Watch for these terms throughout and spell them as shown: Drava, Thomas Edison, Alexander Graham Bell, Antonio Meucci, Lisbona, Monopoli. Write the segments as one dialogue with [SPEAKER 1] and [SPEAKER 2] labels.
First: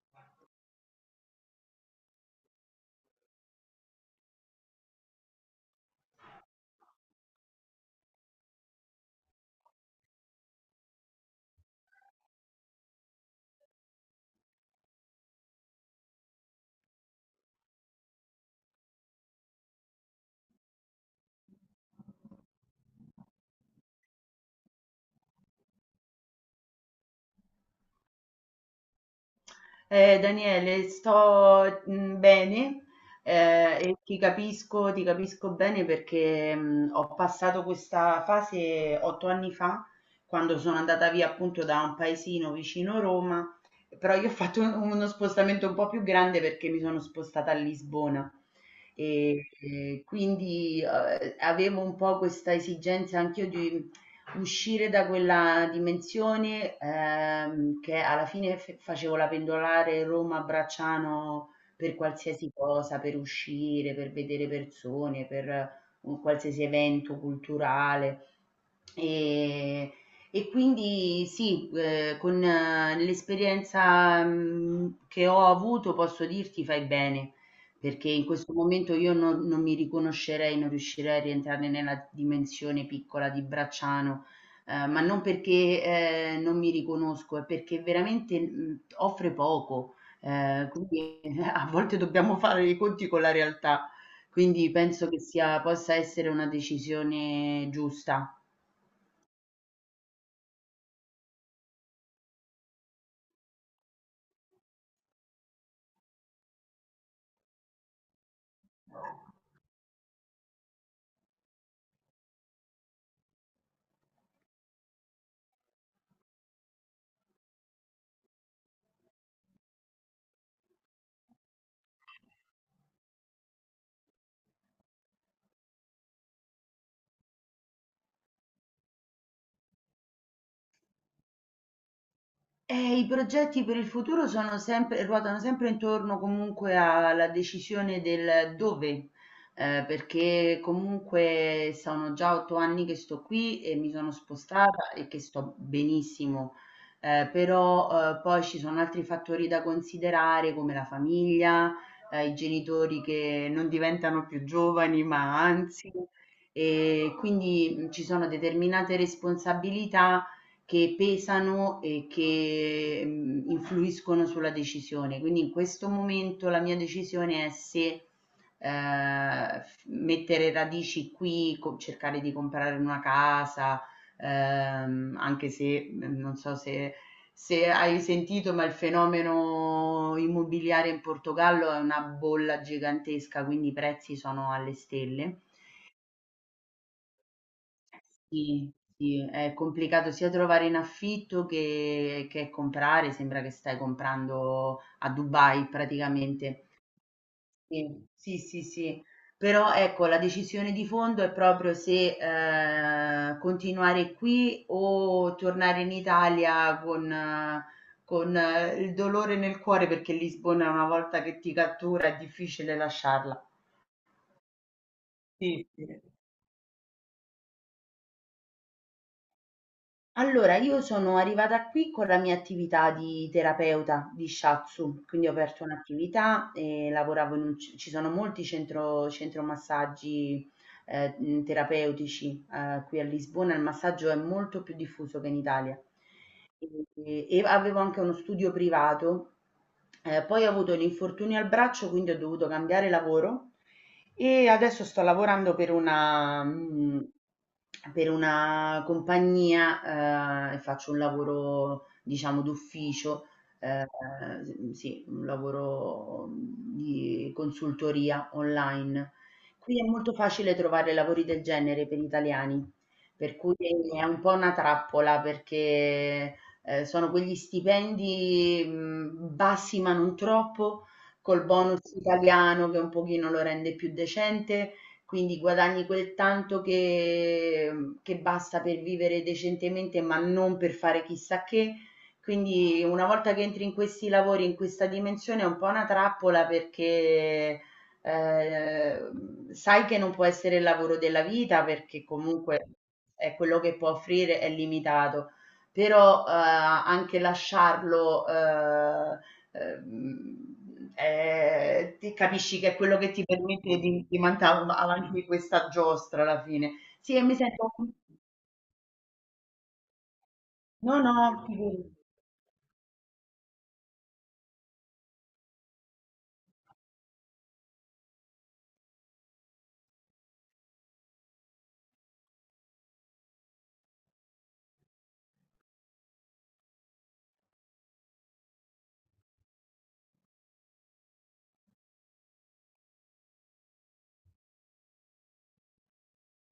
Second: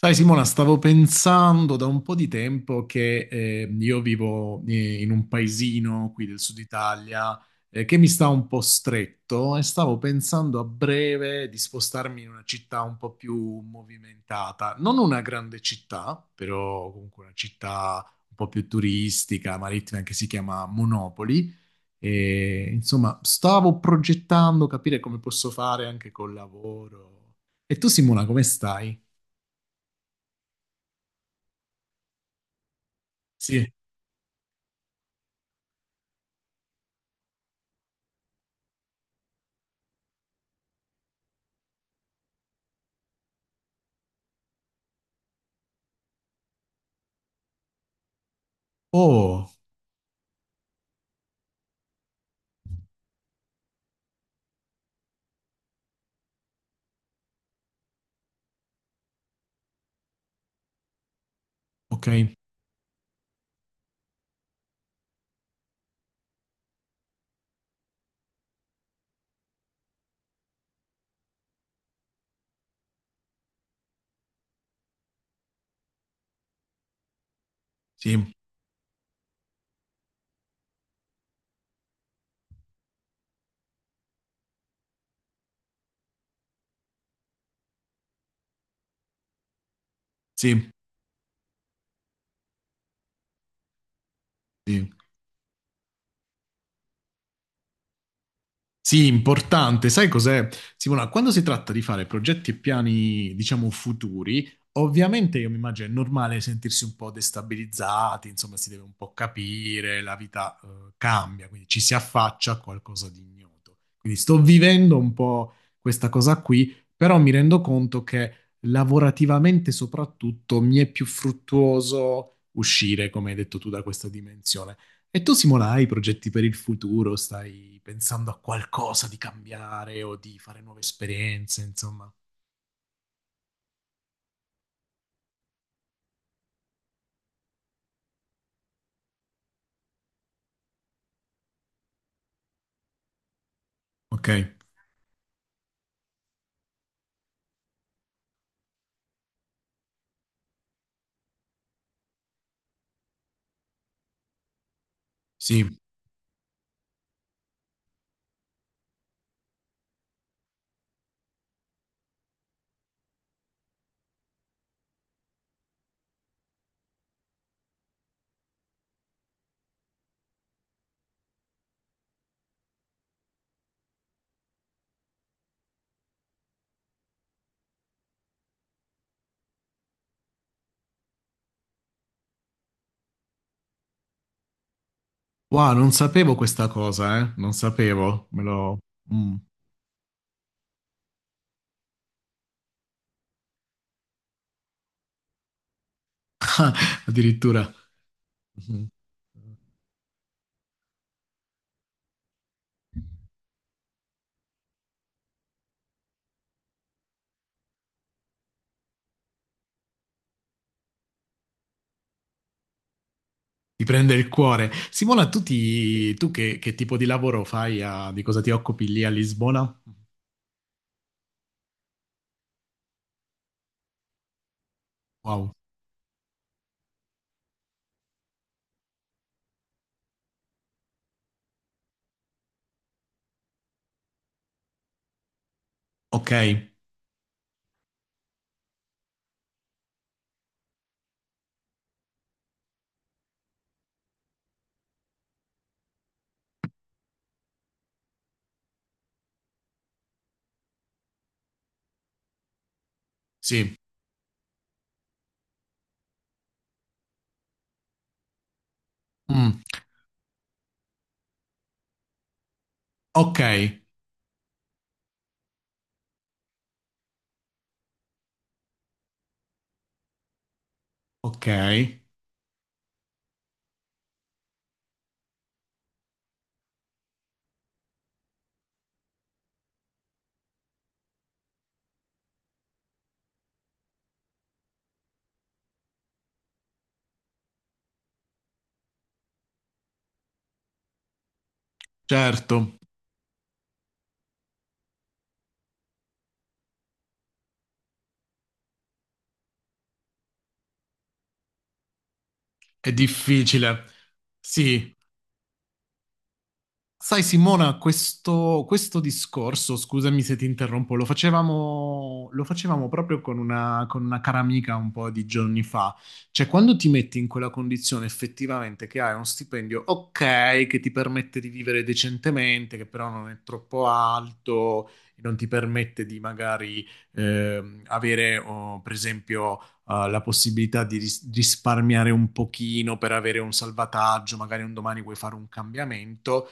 [SPEAKER 1] Sai Simona, stavo pensando da un po' di tempo che io vivo in un paesino qui del sud Italia che mi sta un po' stretto e stavo pensando a breve di spostarmi in una città un po' più movimentata, non una grande città, però comunque una città un po' più turistica, marittima, che si chiama Monopoli. E, insomma, stavo progettando capire come posso fare anche col lavoro. E tu Simona, come stai?
[SPEAKER 2] Daniele, sto bene,
[SPEAKER 1] Sì.
[SPEAKER 2] e ti capisco bene perché ho passato questa fase 8 anni fa, quando sono andata via appunto da un paesino vicino Roma. Però io ho fatto uno spostamento un po' più grande perché mi sono spostata a Lisbona. E,
[SPEAKER 1] Oh,
[SPEAKER 2] e quindi avevo un po' questa esigenza anch'io di uscire da quella dimensione, che alla fine f facevo la pendolare Roma-Bracciano per
[SPEAKER 1] ok.
[SPEAKER 2] qualsiasi cosa, per uscire, per vedere persone, per un qualsiasi evento culturale. Ehm, e quindi sì, con l'esperienza, che ho avuto posso dirti: fai bene, perché in
[SPEAKER 1] Sì,
[SPEAKER 2] questo momento io non mi riconoscerei, non riuscirei a rientrare nella dimensione piccola di Bracciano. Ma non perché, non mi riconosco, è perché veramente, offre poco,
[SPEAKER 1] sì,
[SPEAKER 2] quindi a volte dobbiamo fare i conti con la realtà. Quindi
[SPEAKER 1] sì.
[SPEAKER 2] penso che sia possa essere una decisione giusta.
[SPEAKER 1] Sì, importante. Sai cos'è, Simona? Quando si tratta di fare progetti e piani, diciamo, futuri, ovviamente io mi immagino è normale sentirsi un po' destabilizzati, insomma, si deve un po' capire, la vita, cambia, quindi ci si affaccia a qualcosa di ignoto. Quindi sto vivendo un po' questa cosa qui, però mi rendo conto che lavorativamente soprattutto mi è più fruttuoso uscire, come hai detto tu, da questa dimensione. E tu, Simona, hai progetti per il futuro? Stai pensando a qualcosa di cambiare o di fare nuove esperienze, insomma?
[SPEAKER 2] I progetti per il futuro sono sempre ruotano sempre intorno comunque alla decisione del dove, perché comunque sono già 8 anni che sto qui e mi sono
[SPEAKER 1] Ok,
[SPEAKER 2] spostata e che sto benissimo. Però poi ci sono altri fattori da considerare come la famiglia, i genitori che non diventano più giovani, ma
[SPEAKER 1] sì.
[SPEAKER 2] anzi, e quindi ci sono determinate responsabilità che pesano e che influiscono sulla decisione. Quindi in questo momento la mia decisione è se mettere radici qui, cercare di comprare una casa, anche se non so se, se hai sentito, ma il fenomeno immobiliare in Portogallo è una bolla gigantesca, quindi i prezzi sono alle stelle.
[SPEAKER 1] Wow, non sapevo questa cosa, eh? Non sapevo, me
[SPEAKER 2] Sì,
[SPEAKER 1] lo...
[SPEAKER 2] sì,
[SPEAKER 1] Mm.
[SPEAKER 2] è complicato sia trovare in affitto che comprare, sembra che stai comprando a Dubai praticamente.
[SPEAKER 1] Addirittura...
[SPEAKER 2] Sì, sì, sì,
[SPEAKER 1] Mhm.
[SPEAKER 2] sì. Però ecco, la decisione di fondo è proprio se continuare qui o tornare in Italia con, il dolore nel cuore perché Lisbona una volta che ti cattura è difficile lasciarla.
[SPEAKER 1] Ti prende il cuore. Simona, tu,
[SPEAKER 2] Sì, sì.
[SPEAKER 1] tu che tipo di lavoro fai? Di cosa ti occupi lì a Lisbona?
[SPEAKER 2] Allora, io sono arrivata qui con la mia attività di terapeuta di shiatsu, quindi ho
[SPEAKER 1] Wow.
[SPEAKER 2] aperto un'attività e lavoravo in un, ci sono molti centro massaggi terapeutici qui a Lisbona. Il massaggio è molto più diffuso che in Italia.
[SPEAKER 1] Ok,
[SPEAKER 2] E avevo anche uno studio privato, poi ho avuto un infortunio al braccio, quindi ho dovuto cambiare lavoro e adesso sto lavorando per per una compagnia e faccio un lavoro, diciamo, d'ufficio,
[SPEAKER 1] sì.
[SPEAKER 2] eh, sì, un lavoro di consultoria online.
[SPEAKER 1] Mm,
[SPEAKER 2] Qui è molto facile trovare lavori del genere per italiani, per
[SPEAKER 1] ok,
[SPEAKER 2] cui è un po' una trappola perché, sono quegli stipendi, bassi ma non troppo, col
[SPEAKER 1] ok,
[SPEAKER 2] bonus italiano che un pochino lo rende più decente, quindi guadagni quel tanto che che basta per vivere decentemente, ma non per fare chissà che. Quindi una volta che entri in questi lavori, in questa dimensione, è un po' una trappola perché sai che non può essere il lavoro della vita, perché
[SPEAKER 1] certo,
[SPEAKER 2] comunque è quello che può offrire è limitato. Però anche lasciarlo ti capisci che è
[SPEAKER 1] è
[SPEAKER 2] quello che ti permette
[SPEAKER 1] difficile.
[SPEAKER 2] di mandare
[SPEAKER 1] Sì.
[SPEAKER 2] avanti questa giostra alla fine. Sì,
[SPEAKER 1] Sai
[SPEAKER 2] e mi sento...
[SPEAKER 1] Simona, questo discorso, scusami se ti interrompo,
[SPEAKER 2] No,
[SPEAKER 1] lo
[SPEAKER 2] no, figurati.
[SPEAKER 1] facevamo, lo facevamo proprio con una cara amica un po' di giorni fa. Cioè, quando ti metti in quella condizione effettivamente che hai uno stipendio ok, che ti permette di vivere decentemente, che però non è troppo alto, non ti permette di magari avere, oh, per esempio, la possibilità di risparmiare un pochino per avere un salvataggio, magari un domani vuoi fare un cambiamento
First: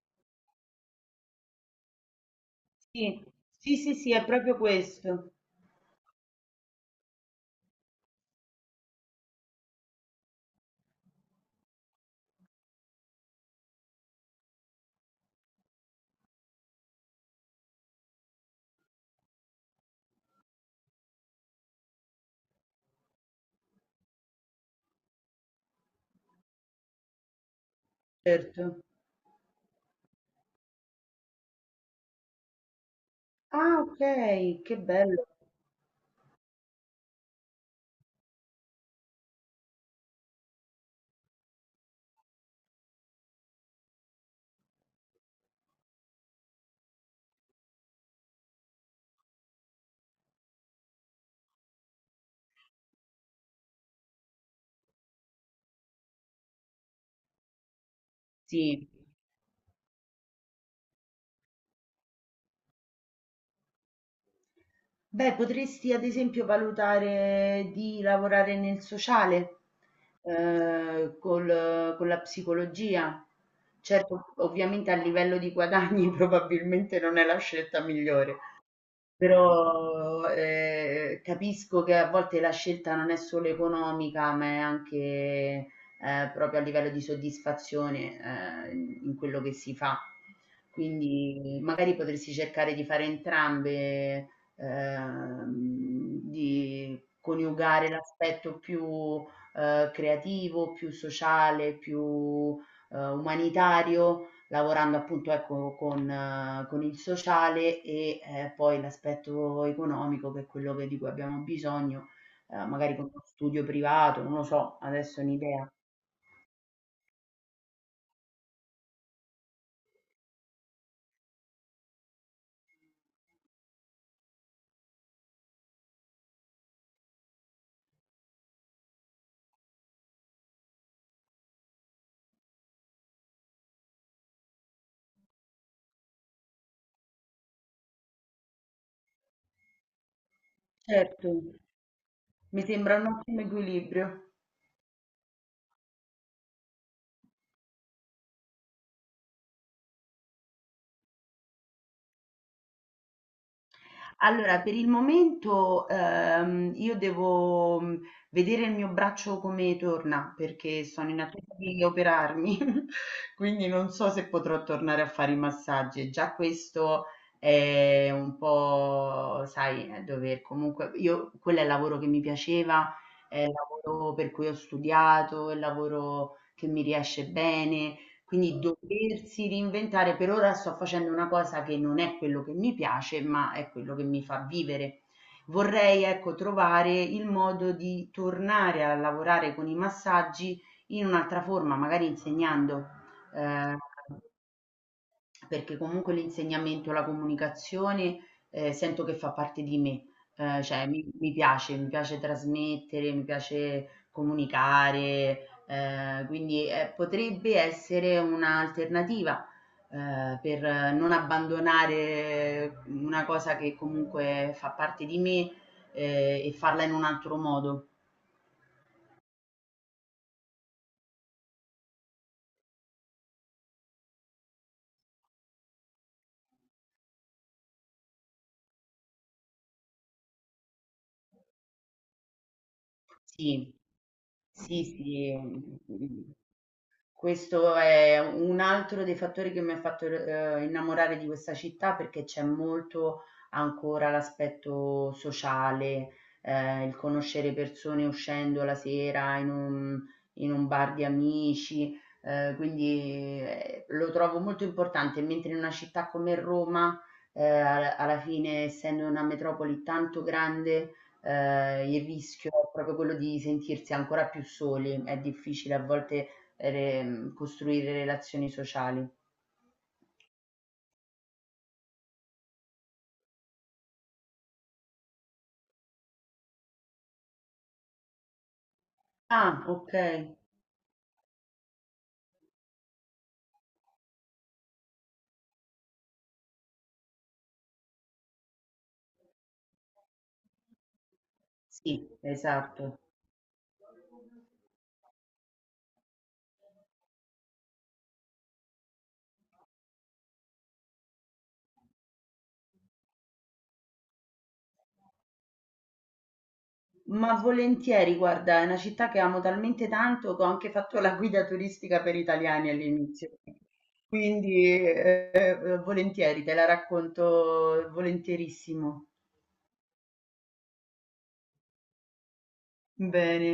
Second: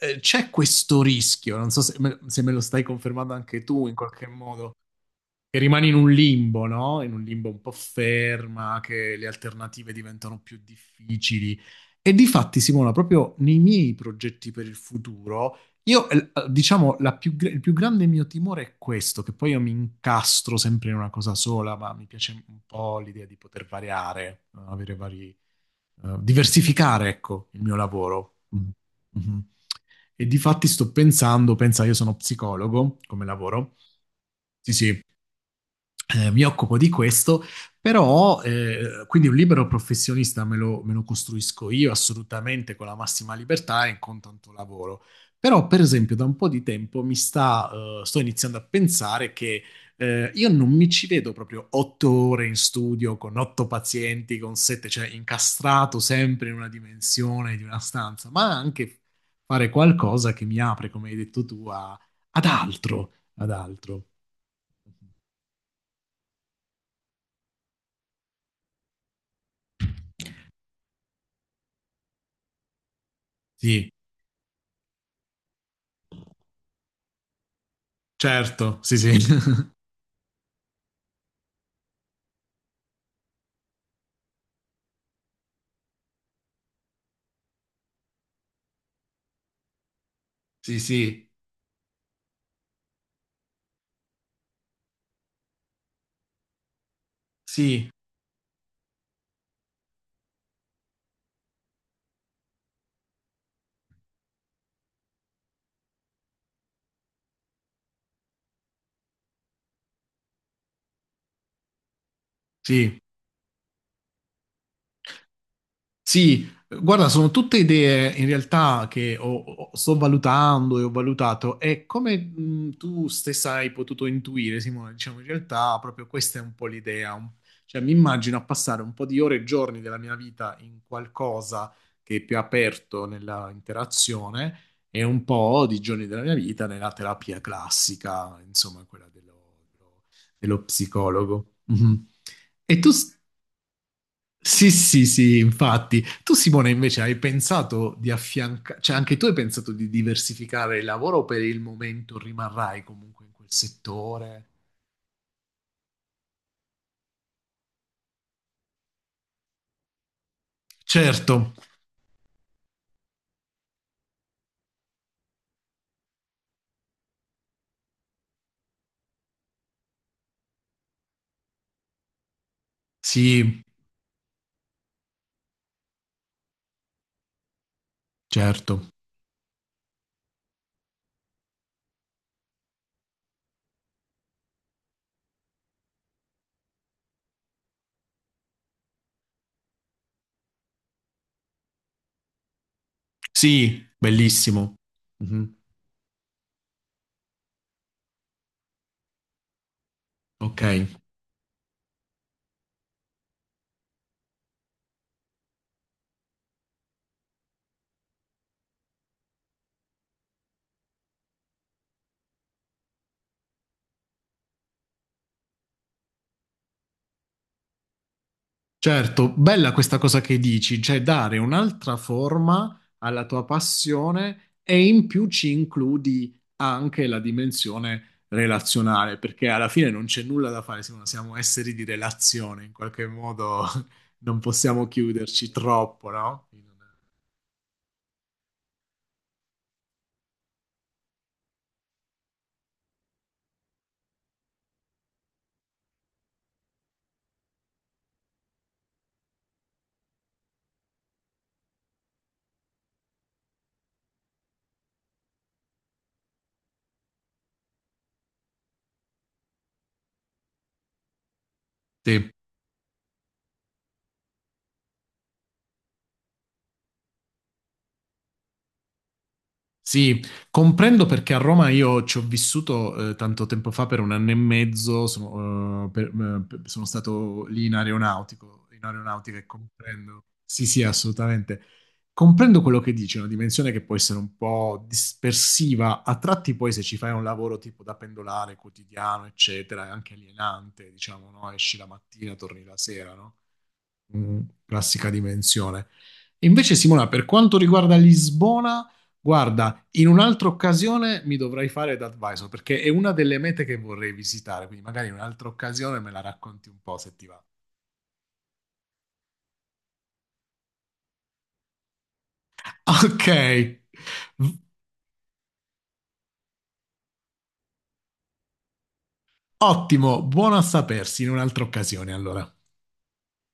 [SPEAKER 1] c'è questo rischio, non so se me, se me lo stai
[SPEAKER 2] Sì,
[SPEAKER 1] confermando anche
[SPEAKER 2] sì,
[SPEAKER 1] tu in
[SPEAKER 2] sì, sì,
[SPEAKER 1] qualche
[SPEAKER 2] è proprio
[SPEAKER 1] modo,
[SPEAKER 2] questo.
[SPEAKER 1] che rimani in un limbo, no? In un limbo un po' ferma, che le alternative diventano più difficili. E difatti, Simona, proprio nei miei progetti per il futuro, io, diciamo, la più il più grande mio timore è questo, che poi io mi incastro sempre in una cosa sola, ma mi piace un po' l'idea di poter variare, avere vari, diversificare, ecco, il mio lavoro. Mm.
[SPEAKER 2] Certo.
[SPEAKER 1] Mhm. E difatti sto pensando, pensa, io sono psicologo come lavoro.
[SPEAKER 2] Ah, ok,
[SPEAKER 1] Sì,
[SPEAKER 2] che
[SPEAKER 1] sì,
[SPEAKER 2] bello.
[SPEAKER 1] mi occupo di questo, però quindi un libero professionista me lo costruisco io assolutamente con la massima libertà e con tanto lavoro. Però, per esempio, da un po' di tempo mi sta, sto iniziando a pensare che io non mi ci vedo proprio 8 ore in studio con otto pazienti, con sette, cioè incastrato sempre in una dimensione di una stanza, ma
[SPEAKER 2] Sì.
[SPEAKER 1] anche fare qualcosa che mi apre, come hai detto tu, ad altro, ad altro.
[SPEAKER 2] Beh, potresti ad esempio valutare di lavorare nel sociale, col con la psicologia.
[SPEAKER 1] Sì.
[SPEAKER 2] Certo, ovviamente a livello di guadagni probabilmente non è la scelta migliore.
[SPEAKER 1] Certo, sì, sì.
[SPEAKER 2] Però capisco che a volte la scelta non è solo economica, ma è anche proprio a livello di soddisfazione in quello che si fa.
[SPEAKER 1] Sì, sì,
[SPEAKER 2] Quindi magari potresti cercare di fare entrambe, ehm, di
[SPEAKER 1] sì,
[SPEAKER 2] coniugare l'aspetto più creativo, più sociale, più umanitario, lavorando appunto ecco con il sociale, e poi l'aspetto economico che è quello che di cui abbiamo bisogno, magari
[SPEAKER 1] sì.
[SPEAKER 2] con uno studio privato, non lo so, adesso è un'idea.
[SPEAKER 1] Sì, guarda, sono tutte idee in realtà che sto valutando e ho valutato e come tu stessa hai potuto intuire, Simone, diciamo in realtà proprio questa è un po' l'idea, cioè mi immagino a passare un po' di ore e giorni della mia vita in qualcosa che è più aperto nella interazione e un po' di giorni della mia vita nella terapia classica, insomma, quella dello, dello
[SPEAKER 2] Certo,
[SPEAKER 1] psicologo. Mhm.
[SPEAKER 2] mi
[SPEAKER 1] E tu...
[SPEAKER 2] sembra un ottimo equilibrio.
[SPEAKER 1] Sì, sì, sì, infatti. Tu, Simone, invece hai pensato di affiancare, cioè anche tu hai pensato di diversificare il lavoro o per il momento rimarrai comunque in quel settore?
[SPEAKER 2] Allora, per il momento io devo vedere il mio braccio come torna perché sono in
[SPEAKER 1] Certo,
[SPEAKER 2] attesa di operarmi, quindi non so se potrò tornare a fare i massaggi. Già questo è un po', sai, dover comunque, io, quello è il lavoro che mi piaceva, è il
[SPEAKER 1] sì,
[SPEAKER 2] lavoro per cui ho studiato, è il lavoro che mi riesce bene. Quindi
[SPEAKER 1] certo.
[SPEAKER 2] doversi reinventare, per ora sto facendo una cosa che non è quello che mi piace, ma è quello che mi fa vivere. Vorrei, ecco, trovare il modo di tornare a lavorare con i massaggi in un'altra forma, magari insegnando. Eh,
[SPEAKER 1] Sì, bellissimo. Mhm.
[SPEAKER 2] Perché comunque l'insegnamento, la comunicazione, sento che fa parte di me,
[SPEAKER 1] Ok.
[SPEAKER 2] cioè mi piace trasmettere, mi piace comunicare, quindi, potrebbe essere un'alternativa, per non abbandonare una cosa che comunque fa parte di me, e farla in un altro modo.
[SPEAKER 1] Certo, bella questa cosa che dici, cioè dare un'altra forma alla tua passione e in più ci includi anche la dimensione relazionale, perché alla fine non c'è nulla da fare, siamo, siamo esseri di relazione, in qualche modo
[SPEAKER 2] Sì,
[SPEAKER 1] non
[SPEAKER 2] sì,
[SPEAKER 1] possiamo
[SPEAKER 2] sì.
[SPEAKER 1] chiuderci troppo,
[SPEAKER 2] mhmm
[SPEAKER 1] no?
[SPEAKER 2] Questo è un altro dei fattori che mi ha fatto, innamorare di questa città, perché c'è molto ancora l'aspetto sociale, il conoscere persone uscendo la sera in un bar di amici, quindi, lo trovo molto importante, mentre in una città come Roma, al alla fine essendo una metropoli tanto grande, il
[SPEAKER 1] Sì.
[SPEAKER 2] rischio è proprio quello di sentirsi ancora più soli. È difficile a volte costruire relazioni sociali.
[SPEAKER 1] Sì, comprendo perché a Roma io ci ho vissuto tanto tempo fa per 1 anno e mezzo, sono, sono stato lì in aeronautico, in aeronautica e
[SPEAKER 2] Ah, ok.
[SPEAKER 1] comprendo. Sì, sì, assolutamente. Comprendo quello che dici, è una dimensione che può essere un po' dispersiva, a tratti poi se ci fai un lavoro tipo da pendolare quotidiano, eccetera, è anche alienante, diciamo, no? Esci la
[SPEAKER 2] Sì,
[SPEAKER 1] mattina, torni la
[SPEAKER 2] esatto.
[SPEAKER 1] sera, no? Mm, classica dimensione. Invece, Simona, per quanto riguarda Lisbona, guarda, in un'altra occasione mi dovrai fare da advisor perché è una delle mete che vorrei visitare, quindi magari in un'altra occasione me la racconti un po' se ti
[SPEAKER 2] Ma
[SPEAKER 1] va.
[SPEAKER 2] volentieri, guarda, è una città che amo talmente tanto che ho anche fatto la guida turistica per italiani
[SPEAKER 1] Ok,
[SPEAKER 2] all'inizio.
[SPEAKER 1] v-
[SPEAKER 2] Quindi, volentieri, te la racconto volentierissimo.
[SPEAKER 1] ottimo, buono a sapersi in un'altra occasione allora.
[SPEAKER 2] Bene.